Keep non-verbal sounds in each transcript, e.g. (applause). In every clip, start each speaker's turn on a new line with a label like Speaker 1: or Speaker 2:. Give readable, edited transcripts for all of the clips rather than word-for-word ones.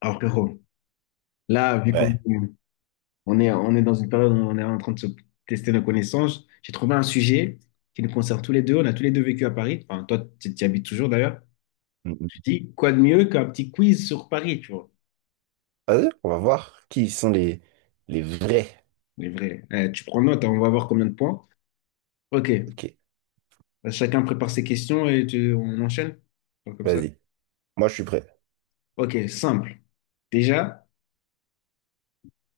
Speaker 1: Alors, frérot, là, vu qu'on
Speaker 2: Ouais.
Speaker 1: on est dans une période où on est en train de se tester nos connaissances, j'ai trouvé un sujet qui nous concerne tous les deux. On a tous les deux vécu à Paris. Enfin, toi, tu y habites toujours d'ailleurs.
Speaker 2: Mm, mm.
Speaker 1: Je dis, quoi de mieux qu'un petit quiz sur Paris, tu vois?
Speaker 2: Vas-y, on va voir qui sont les vrais.
Speaker 1: Mais vrai. Eh, tu prends note, hein, on va voir combien de points. Ok.
Speaker 2: Ok,
Speaker 1: Chacun prépare ses questions et on enchaîne. Donc, comme ça.
Speaker 2: vas-y. Moi, je suis prêt.
Speaker 1: Ok, simple. Déjà,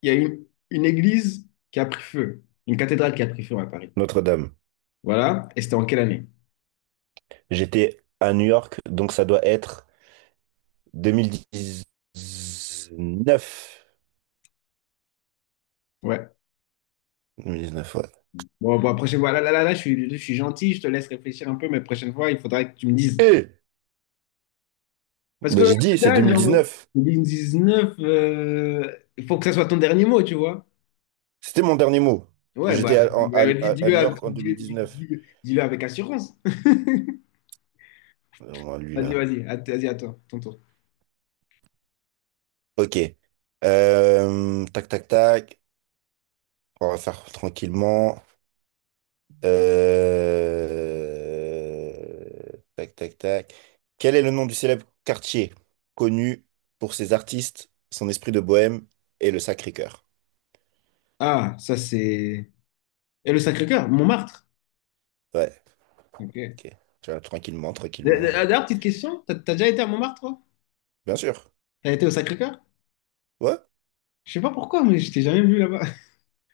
Speaker 1: il y a une église qui a pris feu. Une cathédrale qui a pris feu à Paris.
Speaker 2: Notre-Dame.
Speaker 1: Voilà. Et c'était en quelle année?
Speaker 2: J'étais à New York, donc ça doit être 2019.
Speaker 1: Ouais.
Speaker 2: 2019, ouais.
Speaker 1: Bon, bah, prochaine fois, je suis gentil, je te laisse réfléchir un peu, mais prochaine fois, il faudra que tu me dises.
Speaker 2: Eh!
Speaker 1: Parce que
Speaker 2: Ben, j'ai dit, c'est
Speaker 1: là, genre,
Speaker 2: 2019.
Speaker 1: 2019, il faut que ça soit ton dernier mot, tu vois.
Speaker 2: C'était mon dernier mot.
Speaker 1: Ouais,
Speaker 2: J'étais
Speaker 1: bah,
Speaker 2: à, en- à-
Speaker 1: dis-
Speaker 2: à- à
Speaker 1: dis-le
Speaker 2: New
Speaker 1: avec
Speaker 2: York en
Speaker 1: dis- dis-
Speaker 2: 2019.
Speaker 1: dis- dis-le avec assurance.
Speaker 2: Ouais,
Speaker 1: (laughs)
Speaker 2: lui, là.
Speaker 1: Vas-y, à toi, ton tour.
Speaker 2: Ok. Tac, tac, tac. On va faire tranquillement. Tac, tac, tac. Quel est le nom du célèbre quartier connu pour ses artistes, son esprit de bohème et le Sacré-Cœur?
Speaker 1: Ah, ça, c'est. Et le Sacré-Cœur, Montmartre.
Speaker 2: Ouais,
Speaker 1: Ok.
Speaker 2: ok. Tu vois, tranquillement, tranquillement.
Speaker 1: D'ailleurs, petite question, t'as déjà été à Montmartre, toi?
Speaker 2: Bien sûr.
Speaker 1: T'as été au Sacré-Cœur?
Speaker 2: Ouais.
Speaker 1: Je sais pas pourquoi, mais je t'ai jamais vu là-bas. (laughs)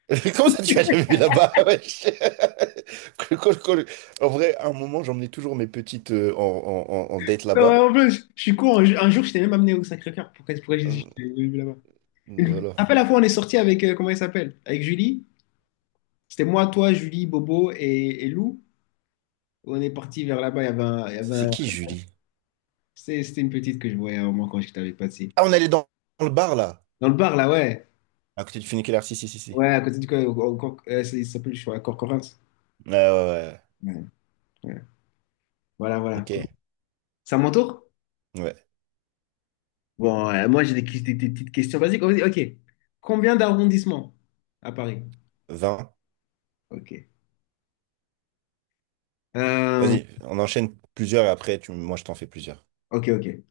Speaker 2: (laughs) Comment ça, tu as jamais vu là-bas? (laughs) wesh Cool, cool, cool. (laughs) En vrai, à un moment, j'emmenais toujours mes petites en date
Speaker 1: Non, ouais,
Speaker 2: là-bas.
Speaker 1: en plus, je suis con. Un jour, je t'ai même amené au Sacré-Cœur. Pourquoi j'ai dit que
Speaker 2: Euh,
Speaker 1: je t'ai jamais vu là-bas? Une...
Speaker 2: Voilà.
Speaker 1: Après la fois, on est sorti avec, comment il s'appelle? Avec Julie. C'était moi, toi, Julie, Bobo et Lou. On est parti vers là-bas. Il y avait un- il y avait
Speaker 2: C'est
Speaker 1: un-
Speaker 2: qui, Julie?
Speaker 1: c'est- C'était une petite que je voyais à un moment quand j'étais avec Patsy.
Speaker 2: Ah, on allait dans le bar, là,
Speaker 1: Dans le bar, là, ouais.
Speaker 2: à côté du funiculaire. Si, si, si, si.
Speaker 1: Ouais, à côté du. Co- au- au- cor- c'est- Il s'appelle, je crois, Corcorance.
Speaker 2: Ouais, ouais, ouais.
Speaker 1: Ouais, ouais. Voilà, voilà.
Speaker 2: Ok.
Speaker 1: Ok. C'est à mon tour?
Speaker 2: Ouais.
Speaker 1: Bon, moi, j'ai des, qui- des petites questions basiques. Vas-y, ok. Combien d'arrondissements à Paris?
Speaker 2: 20.
Speaker 1: Ok. Euh,
Speaker 2: Vas-y, on enchaîne plusieurs et après, moi, je t'en fais plusieurs.
Speaker 1: ok, ok.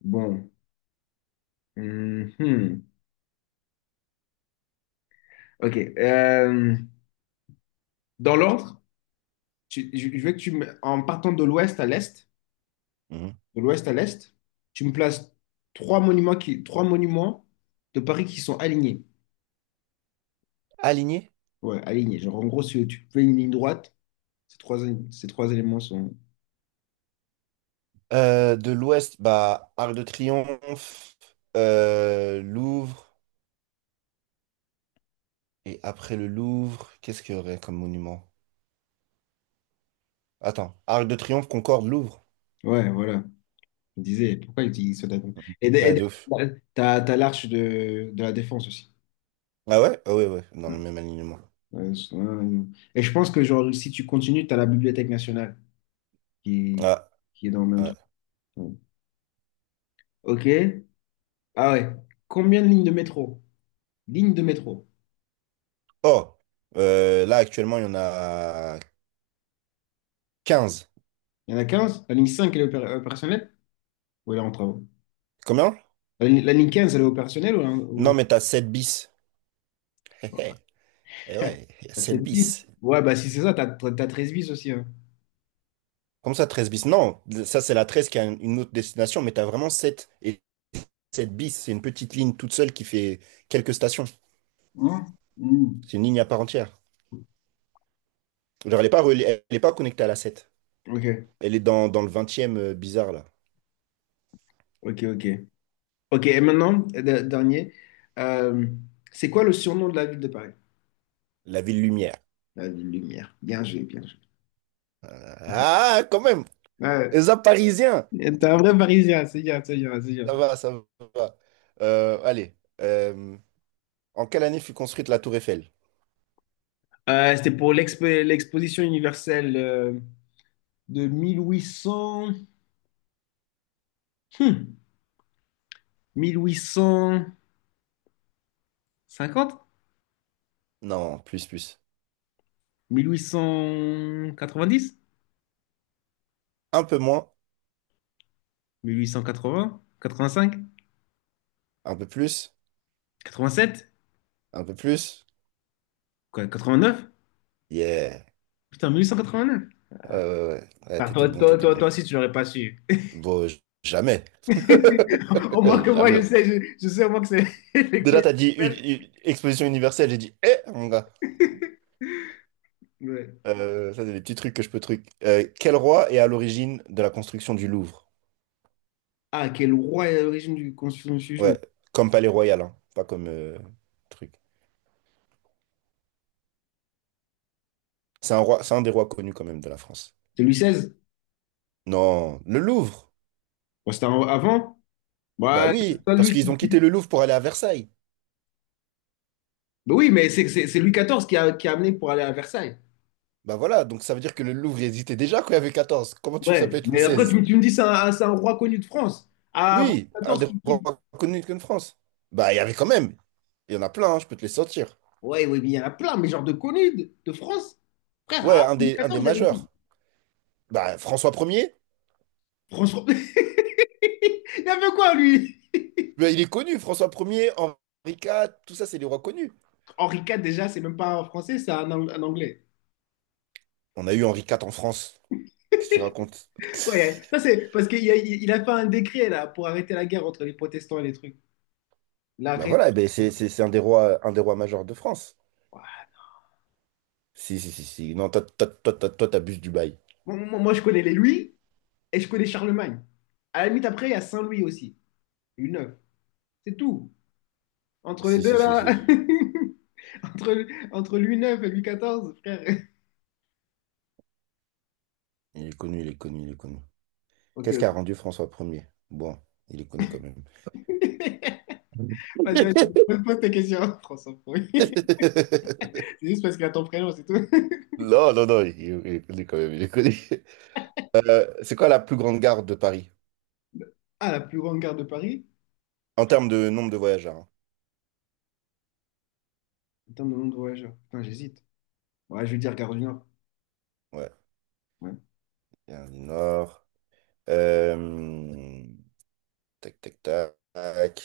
Speaker 1: Bon. Mhm. Ok. Dans l'ordre? Je veux que tu me, en partant de l'ouest à l'est,
Speaker 2: Mhm.
Speaker 1: de l'ouest à l'est, tu me places trois monuments de Paris qui sont alignés.
Speaker 2: Aligné.
Speaker 1: Ouais, alignés. Genre, en gros, si tu fais une ligne droite, ces trois, ces trois éléments sont.
Speaker 2: De l'Ouest, bah, Arc de Triomphe, Louvre, et après le Louvre, qu'est-ce qu'il y aurait comme monument? Attends, Arc de Triomphe, Concorde, Louvre.
Speaker 1: Ouais, voilà. Je me disais, pourquoi ils utilisent ça d'accord.
Speaker 2: Mhm.
Speaker 1: Et, de- et
Speaker 2: Ouais,
Speaker 1: de-
Speaker 2: de ouf.
Speaker 1: t'as l'arche de la Défense aussi.
Speaker 2: Ah ouais? Ah ouais, ouais, dans
Speaker 1: Ouais.
Speaker 2: le même alignement.
Speaker 1: Ouais. Et je pense que, genre, si tu continues, t'as la Bibliothèque nationale qui,
Speaker 2: Ah,
Speaker 1: qui est dans le même
Speaker 2: ouais.
Speaker 1: truc. Ouais. Ok. Ah ouais. Combien de lignes de métro? Lignes de métro.
Speaker 2: Oh, là, actuellement, il y en a 15.
Speaker 1: Il y en a quinze. La ligne 5 elle est opérationnelle? Ou elle est en travaux?
Speaker 2: Combien?
Speaker 1: La ligne 15, elle est opérationnelle ou elle est
Speaker 2: Non, mais t'as 7 bis. (laughs) Et ouais, il y a
Speaker 1: la
Speaker 2: 7
Speaker 1: 7 bis?
Speaker 2: bis.
Speaker 1: Ouais, bah si c'est ça, t'as 13 bis aussi. Hein.
Speaker 2: Comme ça, 13 bis. Non, ça, c'est la 13 qui a une autre destination, mais tu as vraiment 7 et 7 bis. C'est une petite ligne toute seule qui fait quelques stations.
Speaker 1: Hein. Hmm.
Speaker 2: C'est une ligne à part entière. Genre, elle n'est pas, elle est pas connectée à la 7.
Speaker 1: Ok,
Speaker 2: Elle est dans le vingtième, bizarre, là.
Speaker 1: ok. Ok, et maintenant, dernier, euh, c'est quoi le surnom de la ville de Paris?
Speaker 2: La Ville Lumière.
Speaker 1: La ville lumière. Bien joué, bien joué.
Speaker 2: Ah, quand même!
Speaker 1: Ouais,
Speaker 2: Les Parisiens!
Speaker 1: t'es un vrai Parisien, c'est bien, c'est bien.
Speaker 2: Ça va, ça va. Allez. En quelle année fut construite la Tour Eiffel?
Speaker 1: C'était pour l'exposition universelle de 1800... hmm, mille huit cent cinquante.
Speaker 2: Non, plus, plus. Un peu moins,
Speaker 1: 1890? 1880?
Speaker 2: un peu plus,
Speaker 1: 85? 87?
Speaker 2: un peu plus.
Speaker 1: Quoi, neuf.
Speaker 2: Yeah.
Speaker 1: Putain, 1889.
Speaker 2: Ouais, ouais, ouais. Ouais,
Speaker 1: Ah,
Speaker 2: t'étais bon, t'étais bon.
Speaker 1: toi aussi, tu l'aurais pas su.
Speaker 2: Bon, jamais.
Speaker 1: (laughs) Au moins que
Speaker 2: (laughs)
Speaker 1: moi,
Speaker 2: Jamais.
Speaker 1: je sais au moins que c'est (laughs)
Speaker 2: De
Speaker 1: l'élection
Speaker 2: là, t'as dit une,
Speaker 1: universelle.
Speaker 2: une exposition universelle. J'ai dit, eh, mon gars.
Speaker 1: Ouais.
Speaker 2: Ça, c'est des petits trucs que je peux truc. Quel roi est à l'origine de la construction du Louvre?
Speaker 1: Ah, quel roi est à l'origine du Constitution de Chujou?
Speaker 2: Ouais, comme palais royal, hein, pas comme truc. C'est un roi, c'est un des rois connus quand même de la France.
Speaker 1: C'est Louis seize.
Speaker 2: Non, le Louvre.
Speaker 1: Avant?
Speaker 2: Bah
Speaker 1: Ouais, c'est
Speaker 2: oui,
Speaker 1: pas
Speaker 2: parce
Speaker 1: lui.
Speaker 2: qu'ils ont quitté le Louvre pour aller à Versailles.
Speaker 1: Mais oui, mais c'est Louis quatorze qui a amené pour aller à Versailles.
Speaker 2: Bah voilà, donc ça veut dire que le Louvre il existait déjà quand il y avait 14. Comment tu ça
Speaker 1: Ouais,
Speaker 2: peut être Louis
Speaker 1: mais après,
Speaker 2: XVI?
Speaker 1: tu me dis, c'est un roi connu de France. Ah, avant
Speaker 2: Oui,
Speaker 1: Louis
Speaker 2: un
Speaker 1: quatorze
Speaker 2: des rois
Speaker 1: qui.
Speaker 2: connus de France. Bah il y avait quand même. Il y en a plein, hein, je peux te les sortir.
Speaker 1: Ouais, ouais, mais il y en a plein, mais genre de connus de France. Frère,
Speaker 2: Ouais,
Speaker 1: à
Speaker 2: un
Speaker 1: Henri
Speaker 2: des, un des
Speaker 1: XIV, vous avez qui?
Speaker 2: majeurs. Bah, François Ier.
Speaker 1: François. (laughs) Il y avait quoi, lui?
Speaker 2: Bah, il est connu, François Ier, Henri IV, tout ça, c'est des rois connus.
Speaker 1: Henri IV, déjà, c'est même pas un français, un anglais.
Speaker 2: On a eu Henri IV en France. Qu'est-ce que tu racontes?
Speaker 1: Ouais, ça c'est parce qu'il a, il a fait un décret là pour arrêter la guerre entre les protestants et les trucs.
Speaker 2: Bah
Speaker 1: L'arrêt.
Speaker 2: voilà, eh ben, c'est un des rois majeurs de France.
Speaker 1: Ouais.
Speaker 2: Si, si, si, si. Non, toi, toi, toi, toi, toi, t'abuses du bail.
Speaker 1: Moi, je connais les Louis et je connais Charlemagne. À la limite, après, il y a Saint-Louis aussi. Louis IX. C'est tout. Entre les
Speaker 2: Si,
Speaker 1: deux
Speaker 2: si, si,
Speaker 1: là,
Speaker 2: si.
Speaker 1: (laughs) entre Louis IX et Louis XIV, frère.
Speaker 2: Il est connu, il est connu, il est connu.
Speaker 1: Ok,
Speaker 2: Qu'est-ce qui a
Speaker 1: ok.
Speaker 2: rendu François Ier? Bon, il est connu quand même.
Speaker 1: (laughs) Pose ta question. (laughs) François Pourri. (laughs)
Speaker 2: (laughs)
Speaker 1: C'est juste parce qu'il y a ton prénom, c'est tout. (laughs)
Speaker 2: Non, non, non, il est connu quand même, il est connu. C'est quoi la plus grande gare de Paris?
Speaker 1: Ah, la plus grande gare de Paris?
Speaker 2: En termes de nombre de voyageurs, hein.
Speaker 1: En termes de nombre de voyageurs. Putain, j'hésite. Ouais, je vais dire Gare du Nord.
Speaker 2: Ouais,
Speaker 1: Ouais.
Speaker 2: il y a un du Nord. Euh, Tac, tac, tac.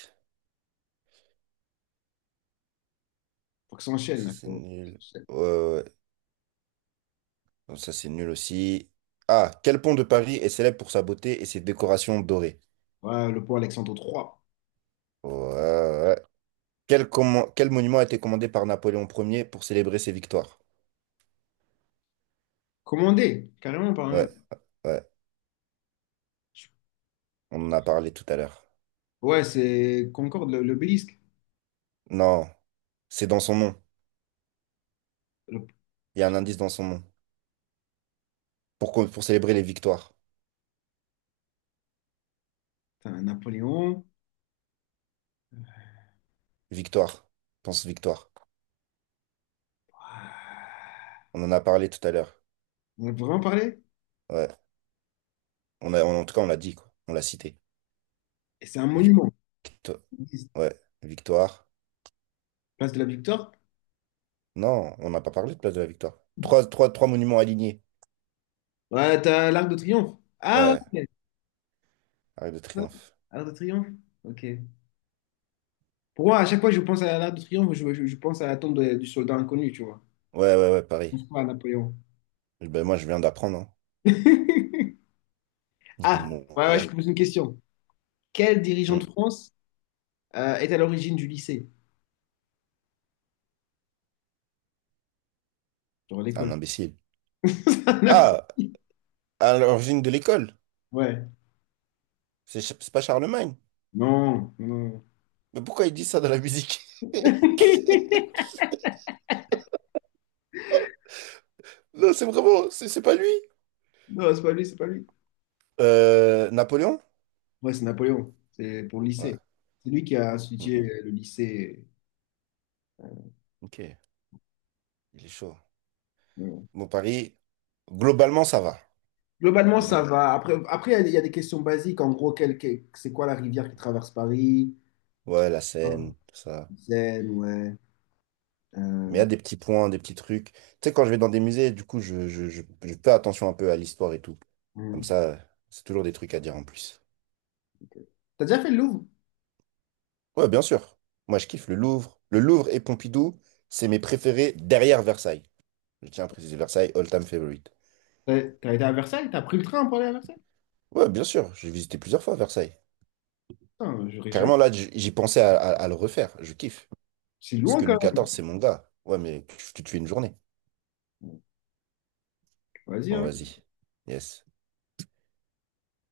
Speaker 1: Faut que ça enchaîne,
Speaker 2: Ça,
Speaker 1: là,
Speaker 2: c'est
Speaker 1: frérot. Ça
Speaker 2: nul.
Speaker 1: enchaîne.
Speaker 2: Ouais, ouais, ouais. Non, ça, c'est nul aussi. Ah, quel pont de Paris est célèbre pour sa beauté et ses décorations dorées?
Speaker 1: Ouais, le pont Alexandre III.
Speaker 2: Ouais, ouais. Quel monument a été commandé par Napoléon Ier pour célébrer ses victoires?
Speaker 1: Commandé, carrément par un...
Speaker 2: Ouais, ouais. On en a parlé tout à l'heure.
Speaker 1: Ouais, c'est Concorde, l'obélisque.
Speaker 2: Non, c'est dans son nom.
Speaker 1: Le...
Speaker 2: Il y a un indice dans son nom. Pour célébrer les victoires.
Speaker 1: Putain, Napoléon.
Speaker 2: Victoire. Pense victoire. On en a parlé tout à l'heure.
Speaker 1: On a vraiment parlé?
Speaker 2: Ouais. On a, en tout cas, on l'a dit, quoi. On l'a cité.
Speaker 1: Et c'est un monument.
Speaker 2: Victoire. Ouais, victoire.
Speaker 1: Place de la Victoire?
Speaker 2: Non, on n'a pas parlé de place de la victoire. Trois monuments alignés.
Speaker 1: Ouais, t'as l'Arc de Triomphe. Ah
Speaker 2: Ouais,
Speaker 1: ouais,
Speaker 2: Arc de
Speaker 1: c'est ça,
Speaker 2: Triomphe.
Speaker 1: Arc de Triomphe. Ok. Pour moi, à chaque fois que je pense à l'Arc de Triomphe, je pense à la tombe du soldat inconnu, tu vois.
Speaker 2: Ouais, ouais, ouais,
Speaker 1: Je
Speaker 2: Paris.
Speaker 1: pense pas à Napoléon.
Speaker 2: Ben, moi, je viens d'apprendre, hein.
Speaker 1: (laughs)
Speaker 2: (laughs)
Speaker 1: Ah,
Speaker 2: Mon
Speaker 1: ouais, ouais, je
Speaker 2: gars.
Speaker 1: te pose une question. Quel dirigeant de
Speaker 2: Hmm,
Speaker 1: France est à l'origine du lycée? Genre l'école.
Speaker 2: Un imbécile. Ah,
Speaker 1: (laughs)
Speaker 2: à l'origine de l'école.
Speaker 1: Ouais.
Speaker 2: C'est pas Charlemagne.
Speaker 1: Non, non, non.
Speaker 2: Mais pourquoi il dit ça dans la musique? (laughs) Non, c'est vraiment, c'est pas lui.
Speaker 1: Non, c'est pas lui, c'est pas lui.
Speaker 2: Napoléon?
Speaker 1: Ouais, c'est Napoléon. C'est pour le
Speaker 2: Ouais.
Speaker 1: lycée. C'est lui qui a
Speaker 2: Mm,
Speaker 1: institué
Speaker 2: mm.
Speaker 1: le lycée.
Speaker 2: Ok, il est chaud.
Speaker 1: Bon.
Speaker 2: Bon, Paris, globalement, ça va.
Speaker 1: Globalement, ça
Speaker 2: Globalement.
Speaker 1: va. Après, il y a des questions basiques. En gros, c'est quoi la rivière qui traverse Paris?
Speaker 2: Ouais, la
Speaker 1: Ouais.
Speaker 2: scène, tout ça.
Speaker 1: Seine, ouais.
Speaker 2: Mais il y
Speaker 1: Euh,
Speaker 2: a des petits points, des petits trucs. Tu sais, quand je vais dans des musées, du coup, je fais attention un peu à l'histoire et tout. Comme
Speaker 1: hum.
Speaker 2: ça, c'est toujours des trucs à dire en plus.
Speaker 1: T'as déjà fait le Louvre?
Speaker 2: Ouais, bien sûr. Moi, je kiffe le Louvre. Le Louvre et Pompidou, c'est mes préférés derrière Versailles. Je tiens à préciser Versailles, all-time favorite.
Speaker 1: T'as été à Versailles? T'as pris le train pour aller à Versailles?
Speaker 2: Ouais, bien sûr. J'ai visité plusieurs fois Versailles.
Speaker 1: Putain, j'aurais jamais-.
Speaker 2: Carrément, là, j'y pensais à le refaire. Je kiffe.
Speaker 1: C'est
Speaker 2: Parce
Speaker 1: loin
Speaker 2: que
Speaker 1: quand
Speaker 2: Louis
Speaker 1: même.
Speaker 2: XIV, c'est mon gars. Ouais, mais tu tues une journée.
Speaker 1: Vas-y,
Speaker 2: Bon,
Speaker 1: hein.
Speaker 2: vas-y. Yes.